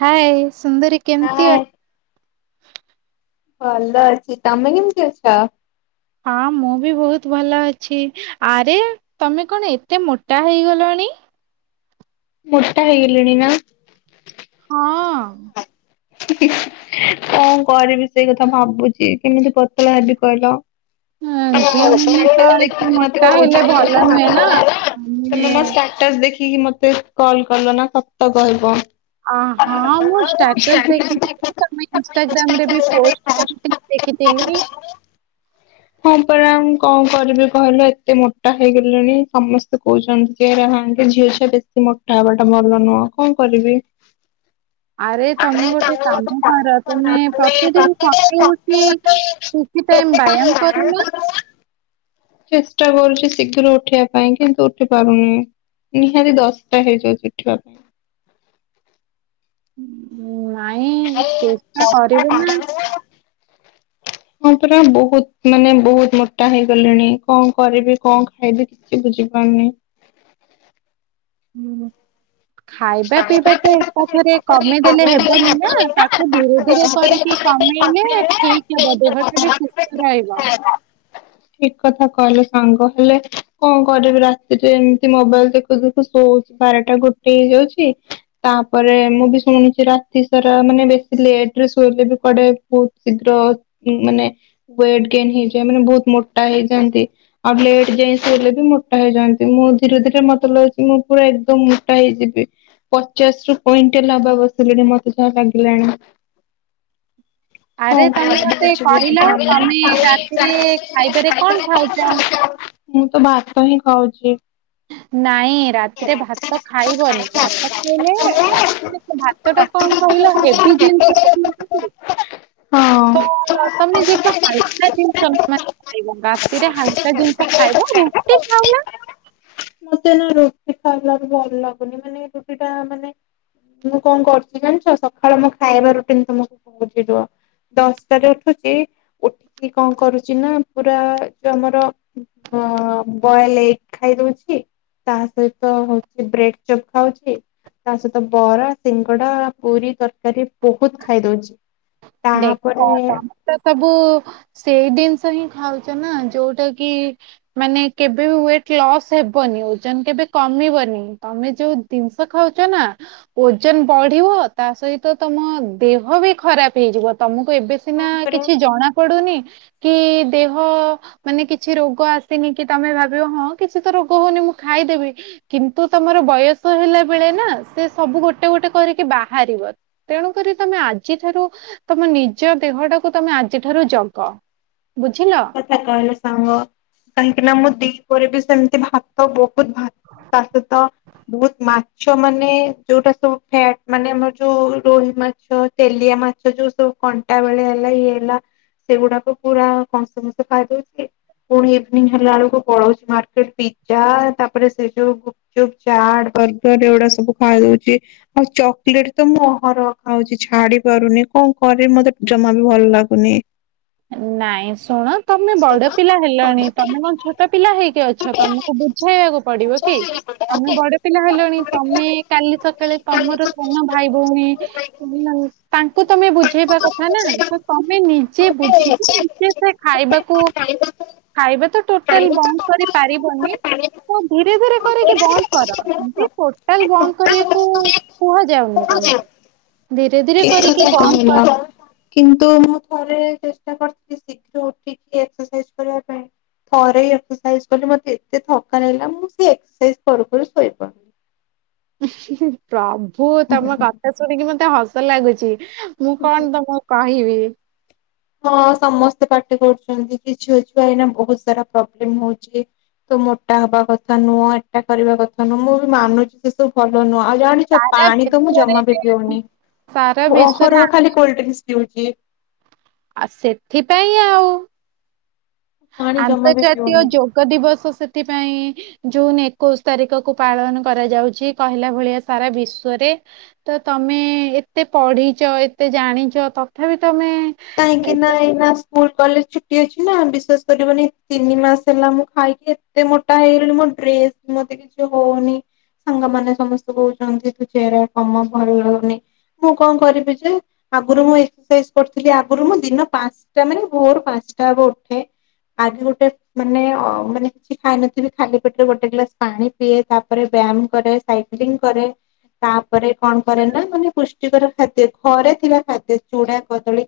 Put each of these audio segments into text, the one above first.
ହାଏ, ସୁନ୍ଦରୀ କେମିତି ଅ ହାଏ ଭଲ ଅଛି, ତମେ କେମିତି ଅଛ? ହଁ ମୁଁ ବି ବହୁତ ଭଲ ଅଛି, ଆରେ ତମେ କଣ ଏତେ ମୋଟା ହେଇଗଲଣି? ମୋଟା ହେଇଗଲିଣି ନା? ହଁ ଅଁ କଣ କରିବି ସେଇ କଥା ଭାବୁଛି, କେମିତି ପତଳା ହେବି କହିଲ? [unintelligible] ଝିଅ ଟାସ ମାନେ ତ ଏତେ ଦେଖିକି ମୋଟା ହେଲେ ଭଲ ନୁହେଁ ନା। ଆମେ ମତେ କଲ ନା ସତ କହିବ? ଅ ହଁ ମୁଁ ଷ୍ଟାଟସ ଦେଖୁଛି। ତମେ ଇନଷ୍ଟାଗ୍ରାମ ରେ ବି ପୋଷ୍ଟ କରିକି ଦେଖିଥିଲି। ହଁ ପରା, ମୁଁ କଣ କରିବି କହିଲ ଏତେ ମୋଟା ହେଇଗଲିଣି ସମସ୍ତେ କହୁଛନ୍ତି। [unintelligible] ଝିଅ ଛୁଆ ବେଶୀ ମୋଟା ହବା ଟା ଭଲ ନୁହଁ କଣ କରିବି? ଆରେ ତମେ ଗୋଟେ କାମ କର, ତମେ ପ୍ରତିଦିନ ସକାଳୁ ଉଠି କିଛି ଟାଇମ ବ୍ୟାୟାମ କରୁନା? ଚେଷ୍ଟା କରୁଛି ଶୀଘ୍ର ଉଠିବା ପାଇଁ, କିନ୍ତୁ ଉଠି ପାରୁନି ନିହାତି ଦଶଟା ହେଇଯାଉଛି ଉଠିବା ପାଇଁ ନାଇଁ ଚେଷ୍ଟା କରିବୁ ନା ହଁ ପୁରା ବହୁତ ମାନେ, ବହୁତ ମୋଟା ହେଇଗଲିଣି, କଣ କରିବି, କଣ ଖାଇବି? କିଛି ବୁଝିପାରୁନି। ହୁଁ ଖାଇବା ପିଇବା ତ ଏକା ଥରେ କମିଦେଲେ ହେବନି ନା, ତାକୁ ଧୀରେ ଧୀରେ କରିକି କମେଇଲେ ଠିକ ହବ, ଦେହଟା ବି ସୁସ୍ଥ ରହିବ ଠିକ କଥା କହିଲେ ସାଙ୍ଗ, ହେଲେ କଣ କରିବି? ରାତିରେ ଏମିତି ମୋବାଇଲ ଦେ ଦେଖ ଶ ବାରଟା ଗୋଟେ ହେଇଯାଉଛି ତାପରେ ମୁଁ ବି ଶୁଣୁଛି ରାତି ସାରା ମାନେ ବେଶୀ ଲେଟ ରେ ଶୋଇଲେ ବି କଆଡେ ବହୁତ ଶୀଘ୍ର ମାନେ ୱଟ ଗେନ୍ ହେଇଯାଏ ମାନେ ବହୁତ ମୋଟା ହେଇଯାନ୍ତି ଆଉ ଲେଟ ଯାଇ ଶୋଇଲେ ବି ମୋଟା ହେଇଯାଆନ୍ତି ମୁଁ ଧୀରେ ଧୀରେ ମତେ ଲାଗୁଛି ମୁଁ ପୁରା ଏକଦମ ମୋଟା ହେଇଯିବି ପଚାଶ ରୁ କୁଇଣ୍ଟାଲ ହବା ବସିଲେଣି ମତେ ଯାହା ଲାଗିଲାଣି ଆରେ ତମେ ମତେ କହିଲ ତମେ ରାତିରେ ଖାଇବାରେ କଣ ଖାଉଛ? ମୁଁ ମୁଁ ତ ଭାତ ହିଁ ଖାଉଛି। ନାଇଁ ରାତିରେ ଭାତ ଖାଇବନି ଭାତ ଖାଇଲେ ଭାତ ଟା କଣ କହିଲ ହେବି ଜିନିଷ କି ହଁ ତ ତମେ ଯେ କ ହାଲକା ଖାଇବ ରାତିରେ ହାଲକା ଜିନିଷ ଖାଇବ ରୁଟି ଖାଉ ନା ମତେ ରୁଟି ଖାଇଲା ବି ଭଲ ଲାଗୁନି ମାନେ ରୁଟି ଟା ମାନେ ମୁଁ କଣ କରୁଛି ଜାଣିଛ ସକାଳୁ ମୋ ଖାଇବା ରୁଟିନ ତମକୁ ପହଞ୍ଚିଯିବ। ଦଶଟାରେ ଉଠୁଛି ଉଠିକି କଣ କରୁଛି ନା ପୁରା ଯୋଉ ଆମର ବଏଲ ଏଗ ଖାଇ ଦଉଛି ତା ସହିତ ହଉଛି ବ୍ରେଡ ଚପ୍ ଖାଉଛି। ତା ସହିତ ବରା ସିଙ୍ଗଡା ପୁରୀ ତରକାରୀ ବହୁତ ଖାଇଦଉଛି। ଦେଖ ତମେ ତ ସବୁ ସେଇ ଜିନିଷ ହିଁ ଖାଉଛ ନା ଯୋଉଟା କି ମାନେ କେବେ ୱେଟ ଲସ୍ ହେବନି ଓଜନ କେବେ କମିବନି ତମେ ଯୋଉ ଜିନିଷ ଖାଉଛ ନା ଓଜନ ବଢିବ ତା ସହିତ ତମ ଦେହ ବି ଖରାପ ହେଇଯିବ ତମକୁ ଏବେ ହଁ ସିନା ପରା କିଛି ଜଣା ପଡୁନି କି ଦେହ ମାନେ କିଛି ରୋଗ ଆସିନି କି ତମେ ଭାବିବ ହଁ କିଛି ତ ରୋଗ ହଉନି ମୁଁ ଖାଇଦେବି କିନ୍ତୁ ତମର ବୟସ ହେଲା ବେଳେ ନା ସେ ସବୁ ଗୋଟେ ଗୋଟେ କରିକି ବାହାରିବ। ତେଣୁ କରି ତମେ ଆଜିଠାରୁ ତମ ନିଜ ଦେହ ଟାକୁ ତମେ ଆଜିଠାରୁ ଜଗ ବୁଝିଲ କଥା କହିଲେ ସାଙ୍ଗ କାହିଁକି ନା ମୁଁ ଦିପରେ ବି ସେମିତି ଭାତ ତ ବହୁତ ଭାତ ସହିତ ବହୁତ ମାଛ ମାଛ ମାନେ ଯୋଉଟା ସବୁ ଫ୍ୟାଟ ମାନେ ଆମର ଯୋଉ ରୋହି ମାଛ ତେଲିଆ ମାଛ ଯୋଉ ସବୁ ଟା ବେଳେ ହେଲା ଇଏ ହେଲା ସେଗୁଡାକ ପୁରା କଂସ ଫସ ଖାଇଦଉଛି ପୁଣି ଇଭିନିଂ ହେଲା ବେଳକୁ ପଳଉଛି ମାର୍କେଟ ପିଜଜା ତାପରେ ସେ ଯୋଉ ଚୁପ୍ ଚାଟ ବର୍ଗର ଏଗୁଡା ସବୁ ଖାଇ ଦଉଛି ଆଉ ଚକୋଲେଟ ତ ମୁଁ ଅରହ ଖାଉଛି ଛାଡି ପାରୁନି କଣ କରିବି ମତେ ଜମା ବି ଭଲ ଲାଗୁନି ନାଇଁ ଶୁଣ ତମେ ବଡ ପିଲା ହେଲାଣି ତମେ କଣ ଛୋଟ ପିଲା ହେଇକି ଅଛ ତମକୁ ବୁଝେଇବାକୁ ପଡିବ କି ତମେ ବଡ ପିଲା ହେଲଣି ତମେ କାଲି ସକାଳେ ତମର ସାନ ଭାଇ ଭଉଣୀ ତାଙ୍କୁ ତମେ ବୁଝେଇବା କଥା ନା ତ ତମେ ନିଜେ ବୁଝ ସେ ଖାଇବାକୁ ଖାଇବା ତ ଟୋଟାଲ ବନ୍ଦ କରି ପାରିବନି ତ ଧୀରେ ଧୀରେ କରିକି ବନ୍ଦ କର ଏତି ଟୋଟାଲ ବନ୍ଦ କରିବାକୁ କୁହାଯାଉନି ତମକୁ ଧୀରେ ଧୀରେ କରିକି ବନ୍ଦ କର କିନ୍ତୁ ମୁଁ ଥରେ ଚେଷ୍ଟା କରିଥିଲି ଶୀଘ୍ର ଉଠିକି ଏକ୍ସରସାଇଜ କରିବା ପାଇଁ। ଥରେ ହି ଏକ୍ସରସାଇଜ କଲି ମତେ ଏତେ ଥକା ଲାଗିଲା ମୁଁ ସେ ଏକ୍ସରସାଇଜ କରୁ କରୁ ଶୋଇପଡ଼ିଲି। ହୁଁ ହୁଁ ହୁଁ ପ୍ରଭୁ ତମ କଥା ଶୁଣିକି ମତେ ହସ ଲାଗୁଛି ମୁଁ କଣ ତମ କହିବି। ହଁ ସମସ୍ତେ ପାଟି କରୁଛନ୍ତି କିଛି ଝିଅ ଛୁଆ ଏଇନା ବହୁତ ସାରା ପ୍ରୋବ୍ଲେମ ହଉଛି। ତୁ ମୋଟା ହବା କଥା ନୁହଁ ଏଟା କରିବା କଥା ନୁହଁ ମୁଁ ବି ମାନୁଛି ସେ ସବୁ ଭଲ ନୁହଁ ଆଉ ଜାଣି ସାରା ସେପାଣି ତ ମୁଁ ବିଶ୍ଵରେ ଜମା ବି ପିଉନି ସାରା ଅହ ବିଶ୍ଵରେ ରହ ଖାଲି କୋଲଡ୍ରିଙ୍କସ ପିଉଛି। ଆଉ ସେଥିପାଇଁ ଆଉ। ପାଣି ଜମା ବି ଆନ୍ତର୍ଜାତୀୟ ପିଉନି। ଯୋଗ ଦିବସ ସେଥିପାଇଁ। ଜୁନ ଏକୋଇଶି ତାରିଖ କୁ ପାଳନ କରାଯାଉଛି କହିଲା ଭଳିଆ ସାରା ବିଶ୍ଵରେ। ତ ତମେ ଏତେ ପଢିଛ ଏତେ ଜାଣିଛ ତଥାପି ତମେ। କାହିଁକି ଏ ନା ତ ଏଇନା ସ୍କୁଲ କଲେଜ ଛୁଟି ଅଛି ନା ବିଶ୍ୱାସ କରିବନି ତିନି ମାସ ହେଲା ମୁଁ ଖାଇକି ଏତେ ମୋଟା ହେଇଗଲି ମୋ ଡ୍ରେସ ବି ମତେ କିଛି ହଉନି। ସାଙ୍ଗ ମାନେ ସମସ୍ତେ କହୁଛନ୍ତି ତୁ ଚେହେରା କମା ଭଲ ଲାଗୁନି। ମୁଁ କଣ କରିବି ଯେ ଆଗରୁ ମୁଁ ଏକସରସାଇଜ କରୁଥି ଥିଲି ଆଗରୁ ମୁଁ ଦିନ ପାଞ୍ଚଟା ମାନେ ଭୋର ପାଞ୍ଚଟା ହବ୍ ଉଠେ ଆଗେ ଗୋଟେ ମାନେ ଅ ମାନେ କିଛି ଖାଇନଥିବି ଖାଲି ପେଟରେ ଗୋଟେ ଗ୍ଲାସ ପାଣି ପିଏ ତାପରେ ବ୍ୟାୟାମ କରେ। ସାଇକ୍ଲିଙ୍ଗ କରେ। ତାପରେ କଣ କରେ ନା ମାନେ ପୁଷ୍ଟିକର ଖାଦ୍ୟ ଘରେ ଥିଲା ଖାଦ୍ୟ ଚୁଡା କଦଳୀ।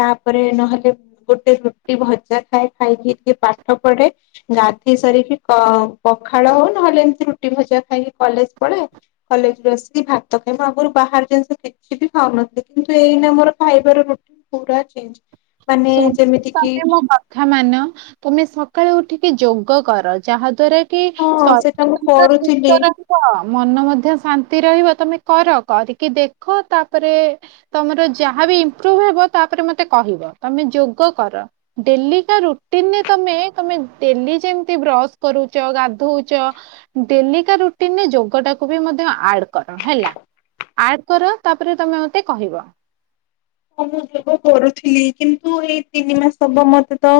ତାପରେ ନହେଲେ। ଗୋଟେ ରୁଟି ଭଜା ଖାଏ ଖାଇକି ଟିକେ ପାଠ ପଢେ। ଗାଧେଇ ସାରିକି କ ପଖାଳ ହଉ ନହେଲେ ଏମିତି ରୁଟି ଭଜା ଖାଇକି କଲେଜ ପଳାଏ କଲେଜରୁ ଆସିକି ଭାତ ଖାଇବ ଆଗରୁ ବାହାର ଜିନିଷ କିଛି ବି ଖାଉନଥିଲି କିନ୍ତୁ ଏଇନା ଆମର ଖାଇବାର ରୁ ପୁରା ଚେଞ୍ଜ ମାନେ ଶୁଣ ଯେମିତି କିି। ତମେ ମୋ କଥା ମାନ ତମେ ସକାଳୁ ଉଠିକି ଯୋଗ କର ଯାହା ଦ୍ଵାରା କି ସ ହଁ ଶରୀର ସେଟା ମୁଁ ତମର କରୁଥିଲି ସୁସ୍ଥ ରହି ହଁ ମନ ମଧ୍ୟ ଶାନ୍ତି ରହିବ ତମେ କର କରିକି ଦେଖ ତାପରେ। ତମର ଯାହା ବି ଇମ୍ପରୁଭ ହେବ ତାପରେ ମତେ କହିବ ତମେ ଯୋଗ କର। ଡେଲି କା ରୁଟିନରେ ତମେ ତମେ ଡେଲି ଯେମିତି ବ୍ରଶ କରୁଛ ଗାଧଉଛ। ଡେଲି କା ରୁଟିନରେ ଯୋଗ ଟାକୁ ବି ମଧ୍ୟ ଆଡ କର ହେଲା। ଆଡ କର ତାପରେ ତମେ ମତେ କହିବ। ହଁ ମୁଁ ଯୋଗ କରୁଥିଲି କିନ୍ତୁ ଏଇ ତିନି ମାସ ହବ ମତେ ତ।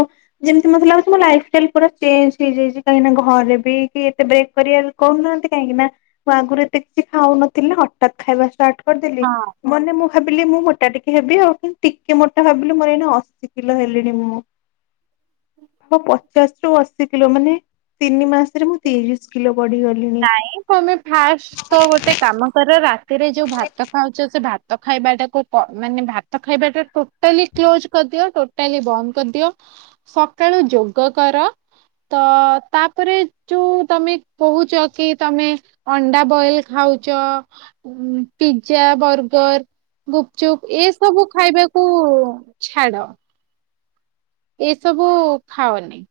ଯେମିତି ମତେ ଲାଗୁଛି ମୋ ଲାଇଫଷ୍ଟାଇଲ ପୁରା ଚେଞ୍ଜ ହେଇଯାଇଛି କାହିକିନା ଘରେ ବି କିଏ ଏତେ ବ୍ରେକ୍ କରିବା କହୁନାହାନ୍ତି କାହିଁକି ନା ମୁଁ ଆଗରୁ ଏତେ କିଛି ଖାଉନଥିଲି ହଠାତ୍ ଖାଇବା ଷ୍ଟାର୍ଟ କରିଦେଲି ହଁ ମାନେ ମୁଁ ଭାବିଲି ମୁଁ ମୋଟା ଟି ହେବି ଆଉ କିନ୍ତୁ ଟିକେ ମୋଟା ଭାବିଲି ମୋର ଏଇନା ଅଶୀ କିଲୋ ହେଲିଣି ମୁଁ। ହଁ ପଚାଶ ରୁ ଅଶି କିଲୋ ମାନେ ତିନି ମାସରେ ମୁଁ ତିରିଶ କିଲୋ ବଢିଗ ନାଇଁ ତମେ ଫାର୍ଷ୍ଟ ତ ଗୋଟେ କାମ କର ରାତିରେ ଯୋଉ ଭାତ ଖାଉ ଭାତ ଖାଇବାଟାକୁ ପ ମାନେ ଭାତ ଖାଇବାଟା ଟୋଟାଲି କ୍ଲୋଜ କରିଦିଅ ଟୋ ଟୋଟାଲି ବନ୍ଦ କରିଦିଅ ସକାଳୁ ଯୋଗ କର। ତ ତାପରେ ଯୋଉ ତମେ କହୁଛ କି ତମେ ଅଣ୍ଡା ବଏଲ ଖାଉଛ ଉଁ ପିଜା ବର୍ଗର। ଗୁପଚୁପ୍ ଏସବୁ ଖାଇବାକୁ ଛାଡ। ଏସବୁ ଖାଅନି।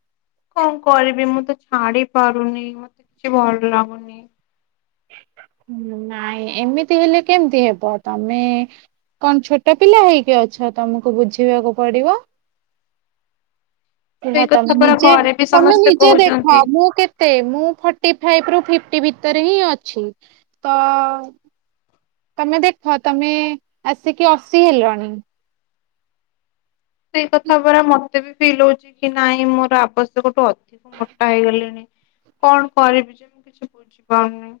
କଣ କରିବି ମୁଁ ତ ଛାଡି ପାରୁନି ମତେ କିଛି ଭଲ ଲାଗୁନି। ଉଁ ନାଇଁ ଏମିତି ହେଲେ କେମିତି ହେବ ତମେ। କଣ ଛୋଟ ପିଲା ହେଇକି ଅଛ ତମକୁ ବୁଝିବାକୁ ପଡିବ। ଏହା ସେଇ ତମେ କଥା ପରା ନିଜେ ଘରେ ବି ତମେ ସମସ୍ତେ ନିଜେ ଦେଖ କହୁଛନ୍ତି। ମୁଁ କେ ମତେ ମୁଁ ଫର୍ଟି ଫାଇଭ ରୁ। ତମେ ଦେଖ ତମେ ଆସିକି ଅସି ହେଲଣି। ସେଇ କଥା ପା ମତେ ବି ଫିଲ୍ ହଉ କଣ କରିବି ଯେ ମୁଁ କିଛି ବୁଝି ପାରୁନି।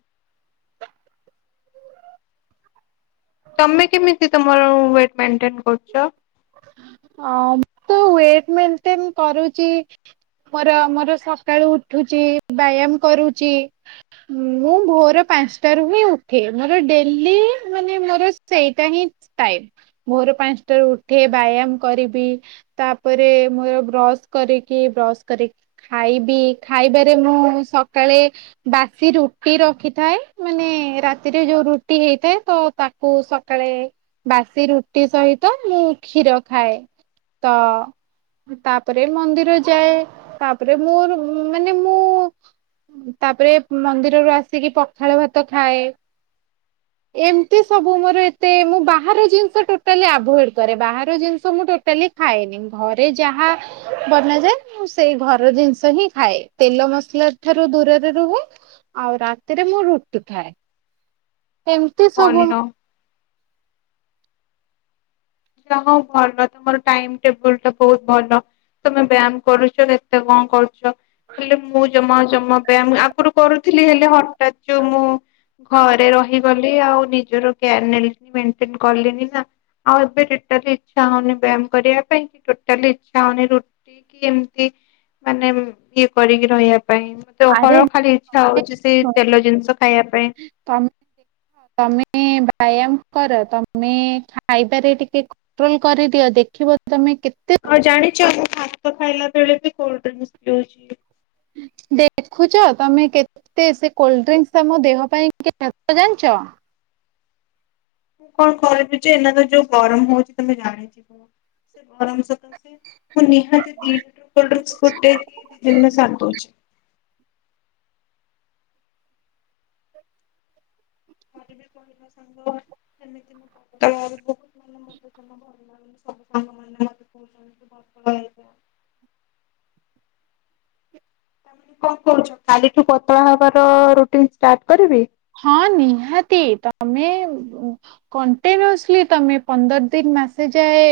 ତମେ କେମିତି ତମର ୱେଟ ମେଣ୍ଟେନ କରୁଛ। ହ ତ ୱେଟ ମେଣ୍ଟେନ କରୁଛି। ମୋର ମୋର ସକାଳୁ ଉଠୁଚି ବ୍ୟାୟାମ କରୁଛି। ମୁଁ ଭୋର ପାଞ୍ଚଟାରୁ ହିଁ ଉଠେ, ମୋର ଡେଲି ମାନେ ମୋର ସେଇଟା ହିଁ। ଟାଇମ ଭୋର୍ ପାଞ୍ଚଟାରୁ ଉ ଉଠି ବ୍ୟାୟାମ କରିବି ତାପରେ ମୋର ବ୍ରସ କରିକି ବ୍ରସ କରି ଖାଇବି ଖାଇବାରେ ମୁଁ ସକାଳେ ବାସି ରୁଟି ରଖିଥାଏ, ମାନେ ରାତିରେ ଯୋଉ ରୁଟି ହେଇଥାଏ ତ ତାକୁ ସକାଳେ ବାସି ରୁଟି ସହିତ ମୁଁ କ୍ଷୀର ଖାଏ ତ ତାପରେ ମନ୍ଦିର ଯାଏ ତାପରେ ମୋର ମାନେ ମୁଁ ତା ପରେ ମନ୍ଦିରରୁ ଆସିକି ପଖାଳ ଭାତ ଖାଏ। ଏମତି ସବୁ ମୋର ଏତେ ମୁଁ ବାହାର ଜିନିଷ ଟୋଟାଲି ଆଭୋଏଡ୍ କରେ। ବାହାର ଜିନିଷ ମୁଁ ଟୋଟାଲି ଖାଏନି ଘରେ ଯାହା ବନାଯାଏ ମୁଁ ସେଇ ଘର ଜିନିଷ ହିଁ ଖାଏ ତେଲ ମସଲା ଠାରୁ ଦୂରରେ ରୁହେ। ଆଉ ରାତିରେ ମୁଁ ରୁଟି ଖାଏ ଏମତି ସବୁ ଭଲ ଯାହୋଉ ଭଲ ତମର ଟାଇମ୍ ଟେବୁଲ୍ ତ ବୋହୁତ ଭଲ। ତମେ ବ୍ୟାମ କରୁଚ ଯେତେ କଣ କରୁଚ ହେଲେ ମୁଁ ଜମା ଜମା ବ୍ୟାମ୍ ଆଗୁରୁ କରୁଥୁଲି ହେଲେ ହଠାତ୍ ଯୋଉ ମୁଁ ଘରେ ରହିଗଲି ଆଉ ନିଜର କେୟାର୍ ନେଲିନି ମେଣ୍ଟେନ କଲିନି ନା ଆଉ ଏବେ ଟୋଟାଲି ଇଚ୍ଛା ହୋଉନି ବ୍ୟାମ କରିବା ପାଇଁ କି ଟୋଟାଲି ଇଛା ହୋଉନି ରୁଟି କି ଏମତି ମାନେ ଇଏ କରିକି ରହିବା ପାଇଁ ମ ତ ଆରେ ହଳ ଖାଲି ଇଛା ହୋଉଚି ସେଇ ତେଲ ଜିନିଷ ଖାଇବା ପାଇଁ। ତମେ ଦେଖ ତମେ ବ୍ୟାୟାମ କର ତମେ ଖାଇବାରେ ଟିକେ ଟ୍ରୋଲ୍ କରିଦିଅ ଦେଖିବ ତମେ କେତେ ଆଉ ଜାଣିଚ ମୁଁ ଭାତ ଖାଇଲା ବେଳେ ବି କୋଲଡ୍ରିଙ୍କସ୍ ପିଉଚି। ଦେଖୁଚ ତମେ କେ କେତେ ସେ କୋଲଡ୍ରିଙ୍କସ୍ ତମ ଦେହ ପାଇଁ କ୍ଷତ ଜାଣିଚ? ମୁଁ କଣ କରିବି ଯେ ଏଇନା ତ ଯୋଉ ଗରମ ହୋଉଚି ତମେ ଜାଣିଥିବ ସେ ଗରମ ସକାସେ ମୁଁ ନିହାତି ଦି ଦିନରୁ କୋଲଡ୍ରିଙ୍କସ୍ ଗୋଟେ କି ଦି ଦିନରେ ସାରି ଦୋଉଚି। କରିବି କହିଲ ସାଙ୍ଗ ହେମିତି ମୋ [unintelligible] ବୋହୁତ ମାନେ ମତେ ଯମା ଭଲ ଲାଗୁନି। ସବୁ ସାଙ୍ଗମାନେ ମତେ କୋହୁଚନ୍ତି ତୁ ପତଳା ହେଇଯା। ତା ମାନେ କଣ କହୁଚ କାଲିଠୁ ପତଳା ହବାର ରୁଟିନି ଷ୍ଟାର୍ଟ କରିବି? ହଁ ନିହାତି ତମେ ଉଁ କଣ୍ଟିନ୍ୟୁସଲି ତମେ ପନ୍ଦର ଦିନ ମାସେ ଯାଏ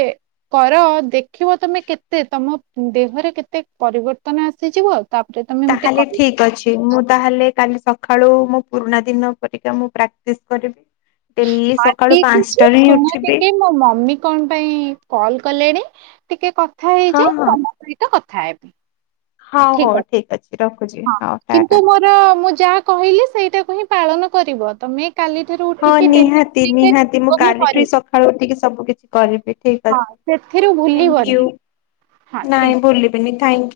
କର ଦେ ଦେଖିବ ତମେ କେତେ ତମ ଦେହରେ କେତେ ପରିବର୍ତ୍ତନ ଆସିଯିବ ତାପରେ ତମେ ମତେ ତାହେଲେ କହିବ। ଠିକ୍ ଅଛି। ମୁଁ ତାହେଲେ କାଲି ସଖାଳୁ ମୁଁ ପୁରୁଣା ଦିନ ପରିକା ମୁଁ ପ୍ରାଟିଶ୍ କରିବି। ଡେଲି ସକାଳୁ ଆଜି କିଛି ପାଞ୍ଚଟାରେ ହିଁ ଶୁଣ ଉଠିବି। ଟିକେ ମୋ ମମି କଣ ପାଇଁ କଲ୍ କଲେଣି ଟିକେ କଥା ହଁ ହେଇଯାଏ ତମ ସହିତ କଥା ହେବି। ହୋଉ ହେଉ ଠିକ ଅଛି ରଖୁଚି ହୋଉ ଟାଟା। ର ମୁଁ ଯାହା କହିଲି ସେଇଟାକୁ ହିଁ ପାଳନ କରିବ ତମେ କାଲିଠାରୁ ଉଠ୍ ହଁ ନିହାତି ନିହାତି ମୁଁ କାଲିଠୁ ହି ସକାଳୁ ଉଠିକି ସବୁ କିଛି କରିବି ଠିକ ଅ ହଁ ସେଥିରୁ ଭୁଲିବନି। ହଁ ଥ୍ୟାଙ୍କ ନାଇଁ ଭୁଲିବିନି ଥାଙ୍କ୍ୟୁ।